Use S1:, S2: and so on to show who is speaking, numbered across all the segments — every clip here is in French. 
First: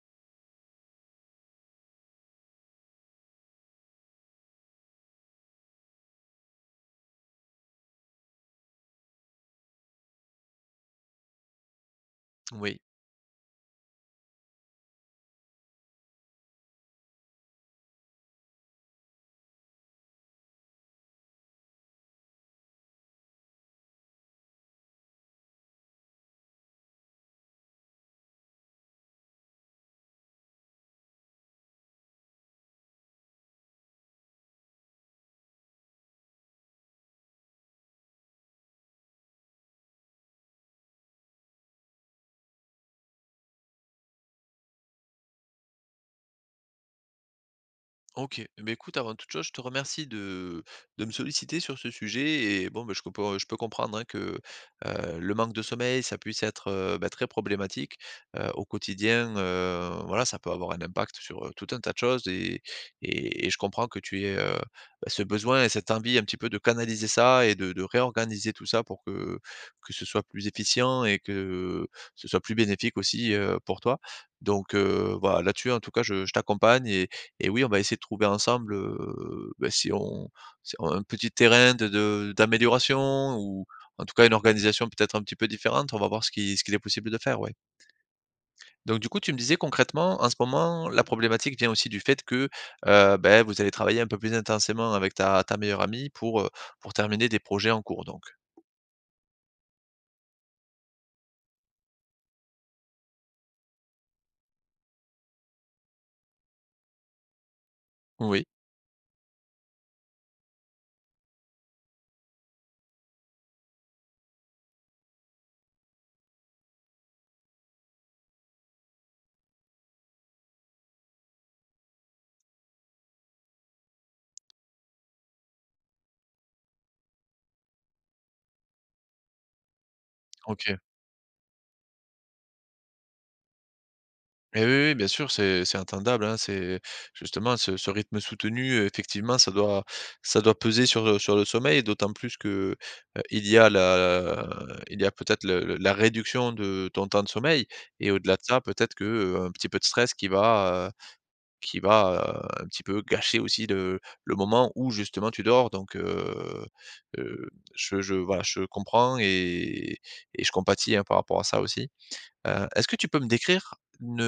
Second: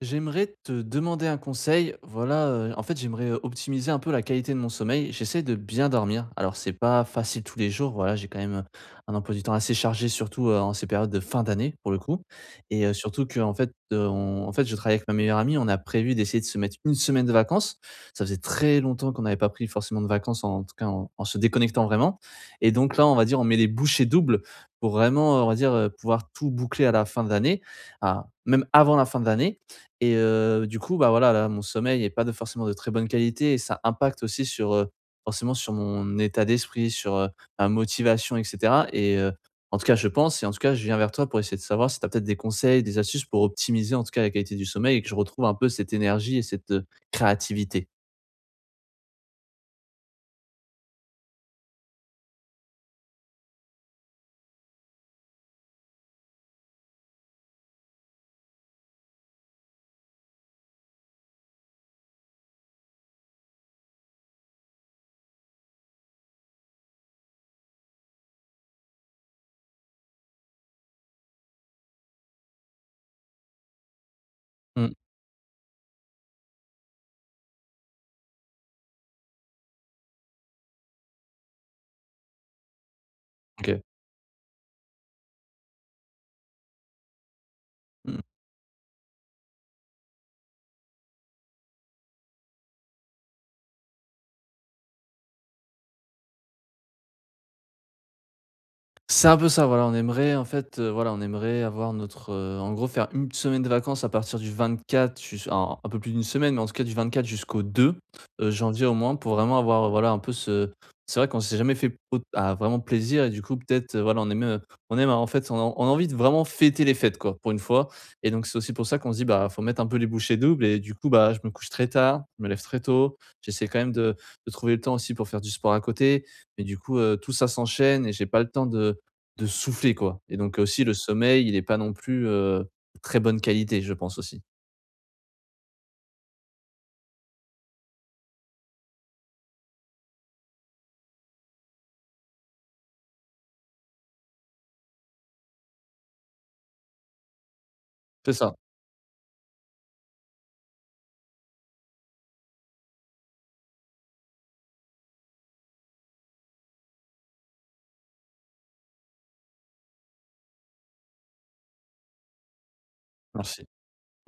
S1: J'aimerais te demander un conseil. Voilà, en fait, j'aimerais, optimiser un peu la qualité de mon sommeil. J'essaie de bien dormir. Alors c'est pas facile tous les jours, voilà, j'ai quand même, un emploi du temps assez chargé, surtout, en ces périodes de fin d'année, pour le coup,
S2: Oui,
S1: et surtout que, en fait, je travaille avec ma meilleure amie. On a prévu d'essayer de se mettre une semaine de vacances. Ça faisait très longtemps qu'on n'avait pas pris forcément de vacances, en tout cas en se déconnectant vraiment, et donc là, on va dire, on met les bouchées doubles pour vraiment, on va dire, pouvoir tout boucler à la fin de l'année, à même avant la fin de l'année. Et du coup, bah, voilà, là, mon sommeil n'est pas de forcément de très bonne qualité, et ça impacte aussi sur, forcément sur mon état d'esprit, sur, ma motivation et cetera, et en tout cas, je pense et en tout cas, je viens vers toi pour essayer de savoir si tu as peut-être des conseils, des astuces pour optimiser, en tout cas, la qualité du sommeil et que je retrouve un peu cette énergie et cette, créativité.
S2: OK. Mais écoute, avant toute chose, je te remercie de me solliciter sur ce sujet et bon, bah, je peux comprendre, hein, que, le manque de sommeil, ça puisse être, bah, très problématique, au quotidien, voilà, ça peut avoir un impact sur, tout un tas de choses et je comprends que tu aies, bah, ce besoin et cette envie un petit peu de canaliser ça et de réorganiser tout ça pour que ce soit plus efficient et que ce soit plus bénéfique aussi, pour toi. Donc
S1: Mmh,
S2: heu, voilà, là-dessus, en tout cas, je t'accompagne Et oui, on va essayer de trouver ensemble, bah, si on un petit terrain de d'amélioration ou
S1: OK.
S2: en tout cas une organisation peut-être un petit peu différente. On va voir ce qu'il est possible de faire, ouais.
S1: Mmh.
S2: Donc du coup, tu me disais concrètement, en ce moment, la problématique vient aussi du fait que, beh, vous allez travailler un peu plus intensément avec ta meilleure amie pour terminer des projets en cours donc?
S1: C'est un peu ça, voilà, on aimerait en fait, voilà, on aimerait avoir notre, en gros faire une semaine de vacances à partir du 24 jus un peu plus d'une semaine, mais en tout cas du 24 jusqu'au 2,
S2: Oui,
S1: janvier au moins, pour vraiment avoir, voilà un peu ce, c'est vrai qu'on s'est jamais fait aut ah vraiment plaisir. Et du coup peut-être, voilà on aime en fait, on a envie de vraiment fêter les fêtes quoi, pour une fois. Et donc c'est aussi pour ça qu'on se dit: «Bah, faut mettre un peu les bouchées doubles». Et du coup, bah, je me couche très tard, je me lève très tôt, j'essaie quand même de trouver le temps aussi pour faire du sport à côté. Mais du coup, tout ça s'enchaîne et j'ai pas le temps de souffler, quoi. Et donc
S2: OK.
S1: aussi le sommeil, il est pas non plus, très bonne qualité, je pense aussi.
S2: Et oui, oui, bien sûr, c'est intenable, hein, c'est justement ce rythme soutenu, effectivement, ça doit peser sur, sur le sommeil, d'autant plus que, heu, il y a la il y a peut-être le la réduction de ton temps de sommeil et
S1: C'est
S2: au-delà de
S1: ça,
S2: ça, peut-être que, un petit peu de stress qui va, un petit peu gâcher aussi le moment où justement tu dors donc heu, je voilà, je comprends et je compatis, hein, par rapport à ça aussi. Est-ce que tu peux me
S1: merci.
S2: décrire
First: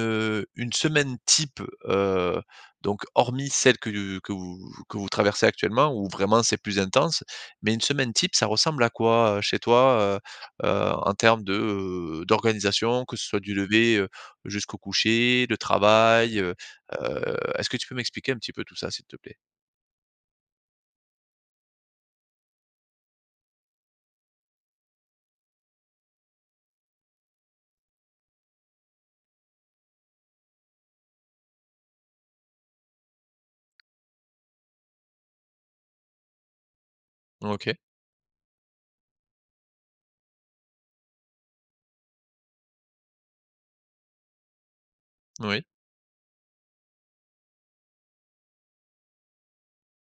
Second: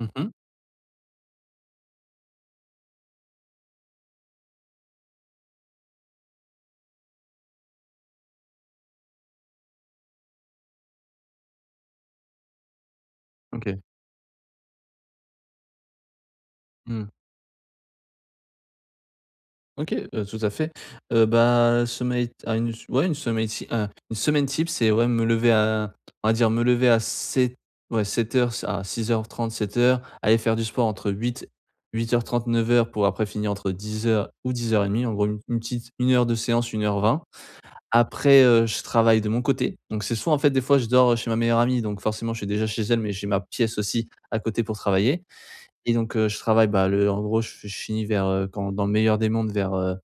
S1: Mmh,
S2: une semaine type, heu, donc hormis celle que vous traversez actuellement où vraiment c'est plus intense, mais une semaine type, ça ressemble à quoi, chez toi, en termes de, d'organisation, que ce soit du
S1: OK.
S2: lever, jusqu'au coucher, le travail,
S1: Mmh.
S2: est-ce que tu peux m'expliquer un petit peu tout ça, s'il te plaît?
S1: OK, tout à fait. Bah, sommeil à une ouais, une sommeil ti un une semaine type, c'est ouais, me lever à, on va dire, me lever à sept, ouais, 7 heures, à 6 heures 30, sept heures, aller faire du sport entre huit, 8 heures 30, 9 heures, pour après finir entre 10 heures ou 10:30. En gros, une petite, une heure de séance, une heure vingt.
S2: OK,
S1: Après, je travaille de mon côté. Donc c'est soit, en fait, des fois je dors chez ma meilleure amie, donc forcément je suis déjà chez elle, mais j'ai ma pièce aussi à côté pour travailler.
S2: oui,
S1: Et donc je travaille, bah, le, en gros, je finis vers, quand dans le meilleur des mondes, vers, heu,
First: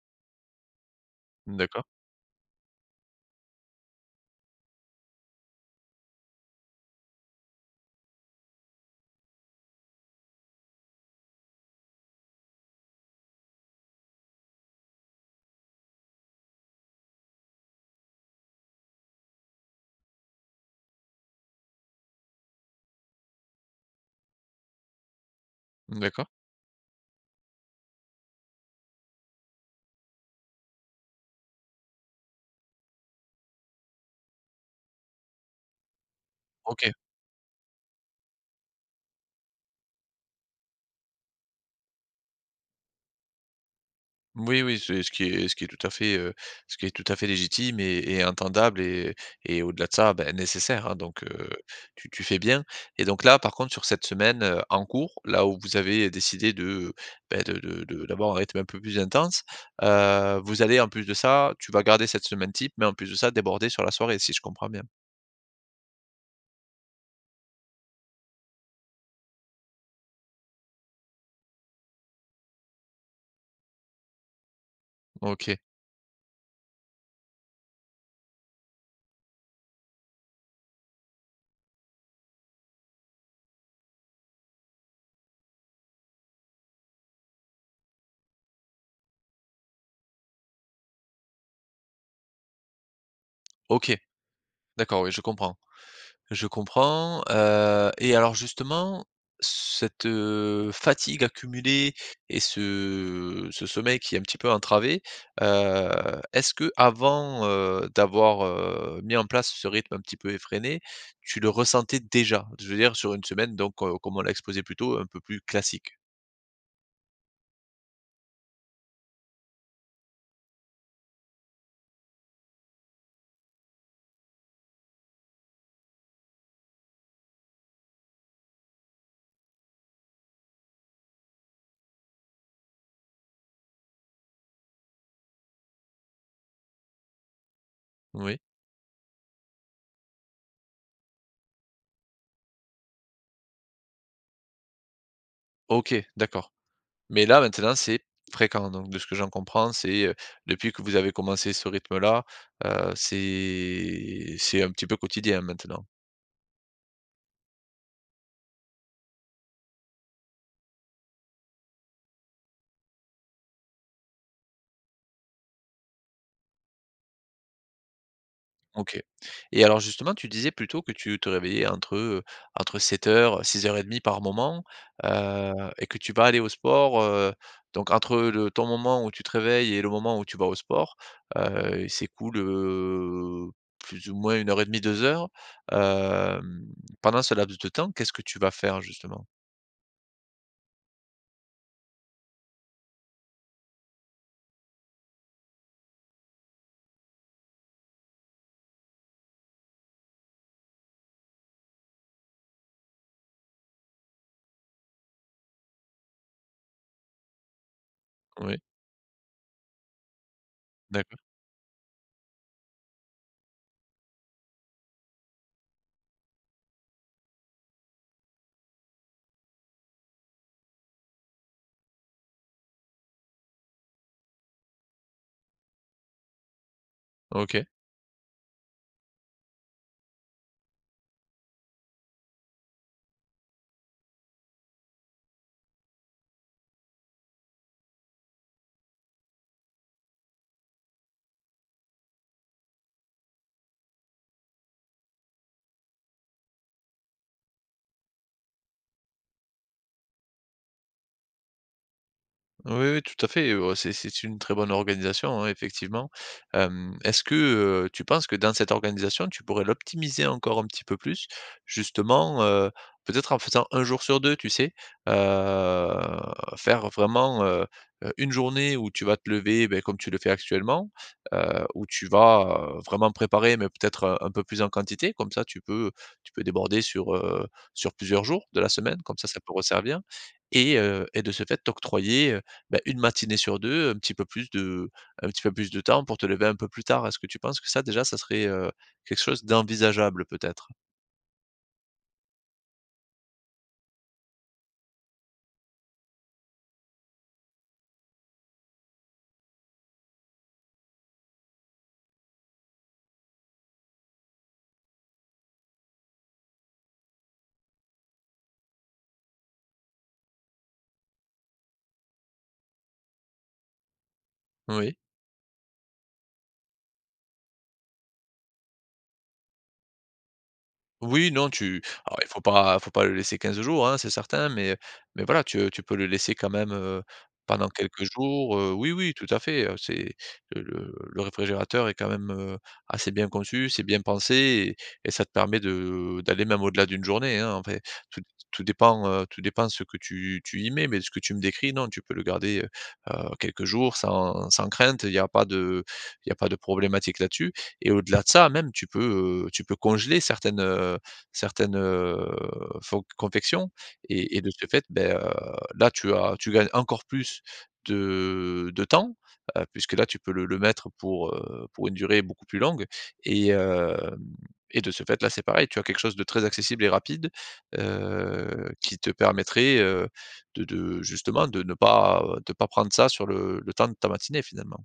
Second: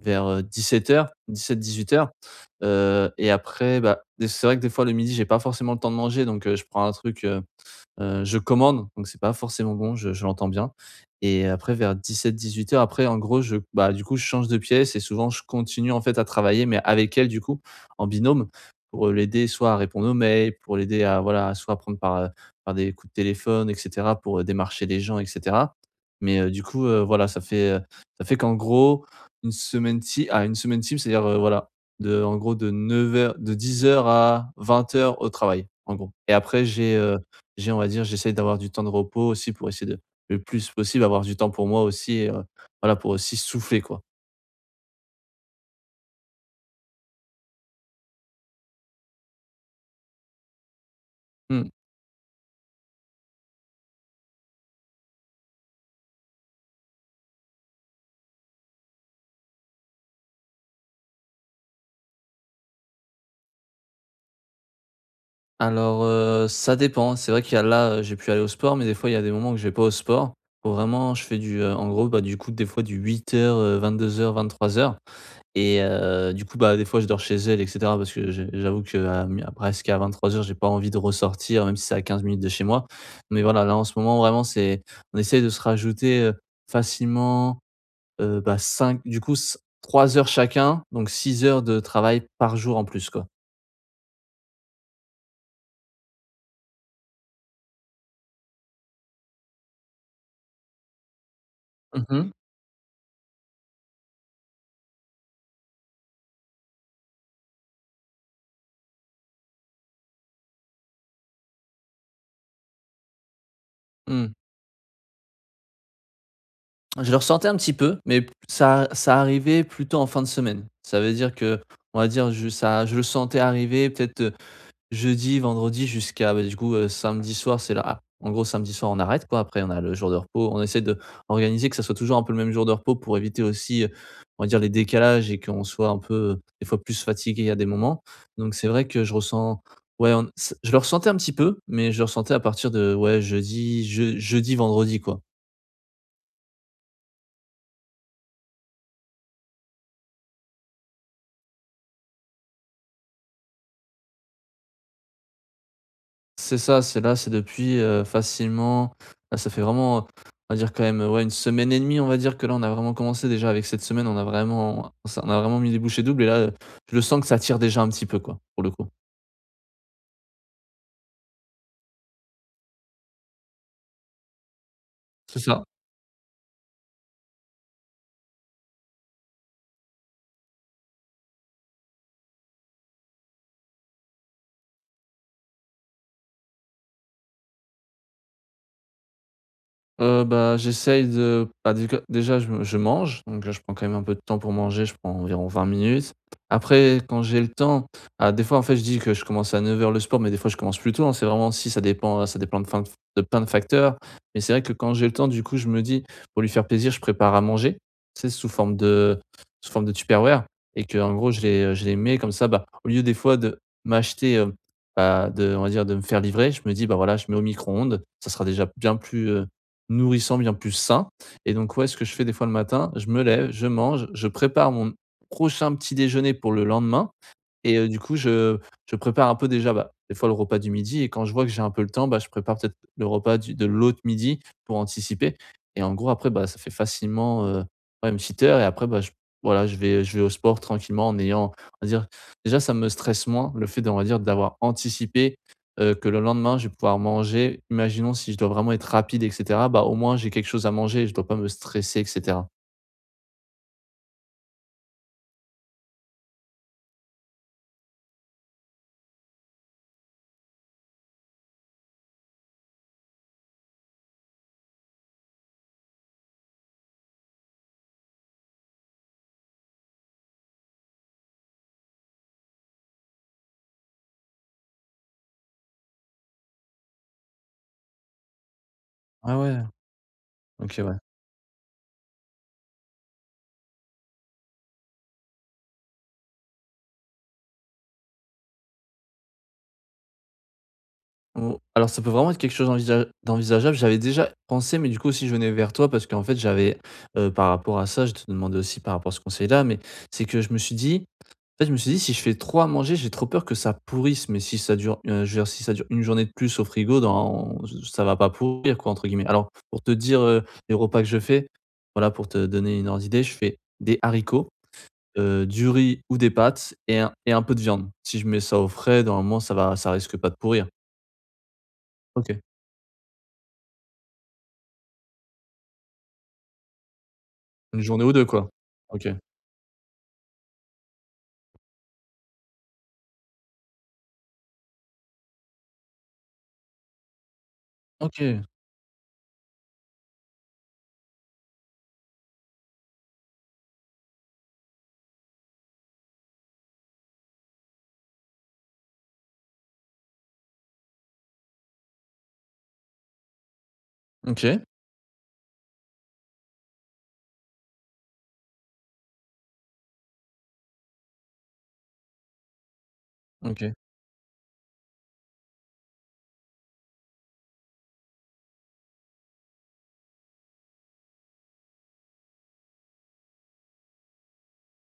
S1: vers, heu, 17:00,
S2: d'accord,
S1: 17-18:00 heures. Et après, bah, des, c'est vrai que des fois le midi j'ai pas forcément le temps de manger, donc je prends un truc. Je commande, donc c'est pas forcément bon, je l'entends bien. Et après vers 17, 18 heures, après en gros je, bah, du coup je change de pièce et souvent je continue, en fait, à travailler mais avec elle, du coup, en binôme, pour l'aider soit à répondre aux mails, pour l'aider à, voilà, soit à prendre par, par des coups de téléphone et cetera, pour, démarcher les gens et cetera.
S2: d'accord,
S1: Mais, voilà, ça fait qu'en gros, une semaine ti, ah, une semaine type, c'est-à-dire, voilà, de, en gros, de 9 heures, de 10 heures à 20 heures au travail, en gros. Et après
S2: OK.
S1: j'ai, on va dire, j'essaie d'avoir du temps de repos aussi pour essayer de, le plus possible, avoir du temps pour moi aussi, et voilà, pour aussi souffler, quoi.
S2: Oui, oui, c'est ce qui est tout à fait, ce qui est tout à fait légitime et entendable et au-delà de ça, ben, nécessaire, hein, donc
S1: Mmh.
S2: tu fais bien et donc là, par contre, sur cette semaine, en cours, là où vous avez décidé beh, de d'avoir un rythme un peu plus intense, vous allez en plus de ça tu vas garder cette semaine type, mais en plus de ça, déborder sur la soirée, si je comprends bien?
S1: Alors, ça dépend. C'est vrai qu'il y a là, j'ai pu aller au sport, mais des fois, il y a des moments où je vais pas au sport. Où vraiment, je fais du, en gros, bah, du coup, des fois du 8 heures, 22 heures, 23 heures.
S2: OK.
S1: Et du coup, bah, des fois, je dors chez elle et cetera, parce que j'ai, j'avoue qu'à mi, à presque à 23 heures, j'ai pas envie de ressortir, même si c'est à 15 minutes de chez moi. Mais voilà, là, en ce moment, vraiment, c'est on essaye de se rajouter, facilement. Cinq du coup c 3 heures chacun, donc 6 heures de travail par jour en plus, quoi.
S2: OK, d'accord, oui, je comprends. Je comprends, et alors justement, cette, fatigue accumulée
S1: Mmh mh.
S2: et ce sommeil qui est un petit peu entravé, heu, est-ce qu'avant, d'avoir, mis en place ce rythme un petit peu effréné, tu le ressentais déjà? Je veux dire sur une semaine donc, comme on l'a
S1: Mmh.
S2: exposé plus tôt, un peu plus classique?
S1: Je le ressentais un petit peu, mais ça arrivait plutôt en fin de semaine. Ça veut dire que, on va dire, je ça je le sentais arriver peut-être, jeudi, vendredi, jusqu'à, bah, du coup, samedi soir, c'est là, ah, en gros, samedi soir, on arrête, quoi. Après, on a le jour de repos. On essaie de organiser que ça soit toujours un peu le même jour de repos pour éviter aussi, on va dire, les décalages et qu'on soit un peu, des fois plus fatigué à des moments.
S2: Oui.
S1: Donc c'est vrai que je ressens, ouais, on c je le ressentais un petit peu, mais je le ressentais à partir de, ouais, jeudi je, jeudi, vendredi, quoi.
S2: OK, d'accord. Mais là, maintenant, c'est fréquent. Donc, de ce que j'en comprends, c'est, depuis que vous avez commencé ce rythme-là, c'est un petit peu quotidien maintenant.
S1: C'est ça, c'est là, c'est depuis, facilement, là, ça fait vraiment, on va dire quand même, ouais, une semaine et demie. On va dire que là, on a vraiment commencé déjà avec cette semaine, on a vraiment ça on a vraiment mis les bouchées doubles, et là, je le sens que ça tire déjà un petit peu, quoi, pour le coup.
S2: OK. Et alors justement, tu disais plutôt que tu te réveillais entre 7:00, 6:30 par moment,
S1: C'est
S2: heu,
S1: ça.
S2: et que tu vas aller au sport, donc entre le ton moment où tu te réveilles et le moment où tu vas au sport, il s'écoule, plus ou moins une heure et demie, 2 heures. Hem, pendant ce laps de temps, qu'est-ce que tu vas faire justement?
S1: J'essaye de, bah, déc, déjà je me, je mange, donc je prends quand même un peu de temps pour manger, je prends environ 20 minutes. Après quand j'ai le temps, ah, des fois, en fait, je dis que je commence à 9 heures le sport, mais des fois je commence plus tôt, hein, c'est vraiment si ça dépend, ça dépend de fin, de plein de facteurs. Mais c'est vrai que quand j'ai le temps, du coup, je me dis: «Pour lui faire plaisir, je prépare à manger», c'est
S2: Oui,
S1: sous forme de Tupperware. Et que, en
S2: d'accord,
S1: gros, je les mets comme ça, bah, au lieu des fois de m'acheter, bah, de, on va dire, de me faire livrer, je me dis: «Bah, voilà, je mets au micro-ondes, ça sera déjà bien plus, nourrissant, bien plus sain». Et donc ouais, ce que je fais des fois le matin, je me lève, je mange, je prépare mon prochain petit déjeuner pour le lendemain.
S2: OK.
S1: Et du coup, je prépare un peu déjà, bah, des fois le repas du midi, et quand je vois que j'ai un peu le temps, bah, je prépare peut-être le repas du, de l'autre midi, pour anticiper. Et en gros après, bah, ça fait facilement, ouais, une petite heure. Et après, bah, je, voilà, je vais au sport tranquillement, en ayant, on va dire, déjà ça me stresse moins le fait de, on va dire, d'avoir anticipé, que le lendemain je vais pouvoir manger. Imaginons, si je dois vraiment être rapide et cetera, bah, au moins j'ai quelque chose à manger et je ne dois pas me stresser et cetera.
S2: Oui, oui, tout à fait, c'est une très bonne organisation, hein, effectivement. Est-ce que, tu penses que dans cette organisation, tu pourrais l'optimiser encore un petit peu plus? Justement, peut-être en faisant un jour sur 2, tu sais? Heu, faire vraiment, une journée où tu vas te lever, beh, comme tu le fais actuellement, où tu vas, vraiment préparer, mais peut-être, un peu plus en quantité. Comme ça, tu peux déborder sur, sur plusieurs jours de la semaine, comme ça,
S1: Ah
S2: ça peut
S1: ouais,
S2: resservir et
S1: OK, ouais.
S2: heu et de ce fait, t'octroyer, bah, une matinée sur 2, un petit peu plus de temps pour te lever un peu plus tard. Est-ce que tu penses que ça déjà, ça serait, quelque chose d'envisageable peut-être?
S1: Ou alors ça peut vraiment être quelque chose d'envisageable. J'avais déjà pensé, mais du coup aussi je venais vers toi parce qu'en fait j'avais, par rapport à ça, je te demandais aussi par rapport à ce conseil-là. Mais c'est que je me suis dit, en fait, je me suis dit: «Si je fais trop à manger, j'ai trop peur que ça pourrisse, mais si ça dure, je veux dire, si ça dure une journée de plus au frigo dans, ça va pas pourrir, quoi» entre guillemets. Alors pour te dire, les repas que je fais, voilà, pour te donner une ordre d'idée, je fais des haricots,
S2: Oui.
S1: du riz ou des pâtes, et un peu de viande. Si je mets ça au frais, normalement ça va, ça risque pas de pourrir.
S2: Oui, non, tu alors il faut
S1: OK.
S2: pas faut pas le laisser 15 jours, hein, c'est certain, mais voilà, tu peux le laisser quand même, pendant
S1: Une journée
S2: quelques
S1: ou deux, quoi?
S2: jours, oui,
S1: OK.
S2: oui, tout à fait, c'est le réfrigérateur est quand même, assez bien conçu, c'est bien pensé et ça te permet de d'aller même au-delà d'une journée, hein, en fait. Tout
S1: OK,
S2: tout dépend ce que tu y mets, mais ce que tu me décris, non, tu peux le garder, quelques jours sans crainte, il y a pas de problématique là-dessus et au-delà de ça, même tu peux congeler certaines, fonc confections et de
S1: OK,
S2: ce fait, ben là tu gagnes encore plus de temps, puisque là tu peux le mettre pour une durée beaucoup plus longue et
S1: OK,
S2: hem et de ce fait, là, c'est pareil, tu as quelque chose de très accessible et rapide, qui te permettrait, de justement de pas prendre ça sur le temps de ta matinée finalement.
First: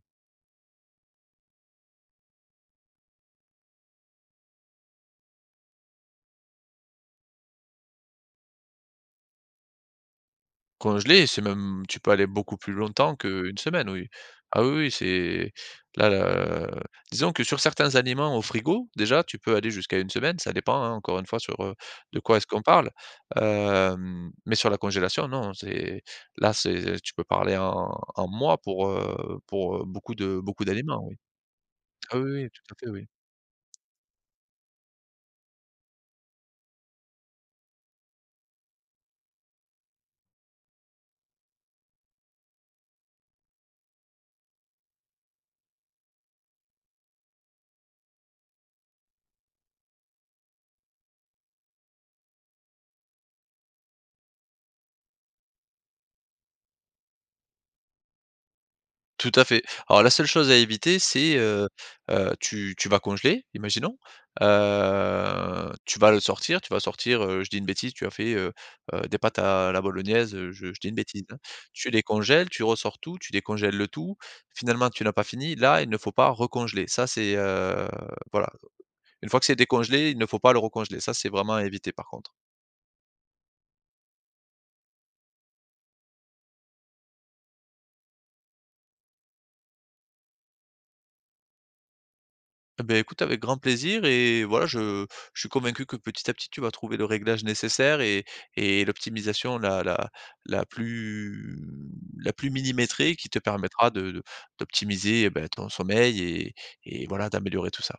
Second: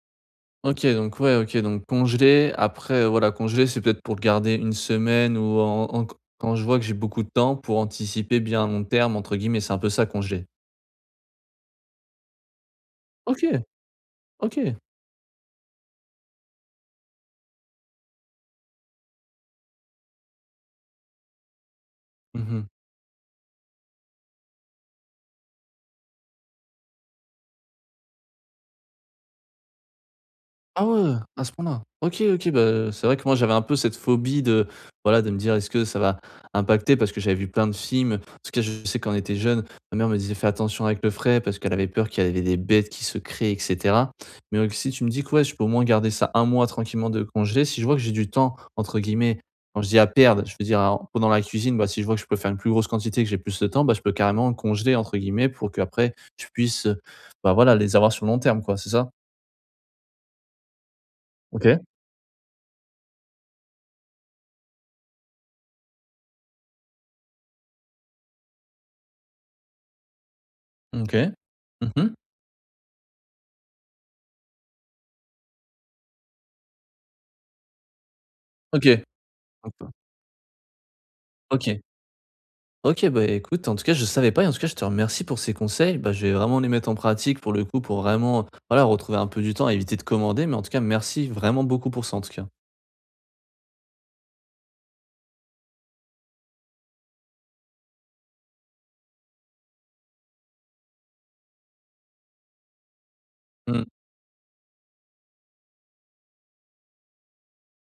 S1: OK, donc ouais, OK, donc congelé après, voilà, congelé, c'est peut-être pour le garder une semaine ou, en en, quand je vois que j'ai beaucoup de temps pour anticiper bien «à long terme» entre guillemets, c'est un peu ça, congelé.
S2: Congelé, c'est même tu peux aller beaucoup plus longtemps qu'une
S1: OK,
S2: semaine, oui. Ah oui,
S1: OK.
S2: oui, c'est là, là, disons que sur certains aliments au frigo, déjà, tu peux aller jusqu'à une semaine, ça dépend, hein, encore une fois, sur, de quoi est-ce qu'on
S1: Mmh.
S2: parle. Mais sur la congélation, non, c'est là, c'est tu peux parler en mois pour beaucoup
S1: Ah
S2: d'aliments,
S1: ouais,
S2: oui.
S1: à ce point-là.
S2: Ah
S1: OK,
S2: oui,
S1: OK,
S2: oui, tout à
S1: bah,
S2: fait,
S1: c'est
S2: oui.
S1: vrai que moi j'avais un peu cette phobie de, voilà, de me dire: «Est-ce que ça va impacter ?» parce que j'avais vu plein de films. En tout cas, je sais, quand on était jeune, ma mère me disait: «Fais attention avec le frais», parce qu'elle avait peur qu'il y avait des bêtes qui se créent et cetera. Mais si tu me dis que ouais, je peux au moins garder ça un mois tranquillement de congé, si je vois que j'ai du temps entre guillemets, quand je dis «à perdre», je veux dire en pendant la cuisine, bah, si je vois que je peux faire une plus grosse quantité, que j'ai plus de temps, bah, je peux carrément «congeler» entre guillemets, pour qu'après je puisse, bah, voilà, les avoir sur le long terme, quoi, c'est ça?
S2: Tout à fait. Alors la seule chose à éviter, c'est,
S1: OK.
S2: tu vas congeler, imaginons, tu vas le sortir, je dis une bêtise, tu as fait, des pâtes à la bolognaise, je dis une bêtise,
S1: OK.
S2: hein. Tu
S1: Mmh
S2: les
S1: mh.
S2: congèles, tu ressors tout, tu décongèles le tout. Finalement, tu n'as pas fini. Là, il ne faut pas recongeler. Ça, c'est, voilà.
S1: OK.
S2: Une fois que c'est décongelé, il ne faut pas le recongeler. Ça, c'est vraiment à
S1: OK.
S2: éviter, par contre.
S1: OK, bah, écoute, en tout cas, je savais pas, et en tout cas, je te remercie pour ces conseils. Bah, je vais vraiment les mettre en pratique pour le coup, pour vraiment, voilà, retrouver un peu du temps, éviter de commander. Mais en tout cas, merci vraiment beaucoup pour ça, en tout cas.
S2: Eh beh, écoute avec grand plaisir et voilà, je suis convaincu que petit à petit tu vas trouver le réglage nécessaire et l'optimisation la plus la plus millimétrée qui te
S1: Mmh.
S2: permettra de d'optimiser, eh ben, ton sommeil et voilà d'améliorer tout ça.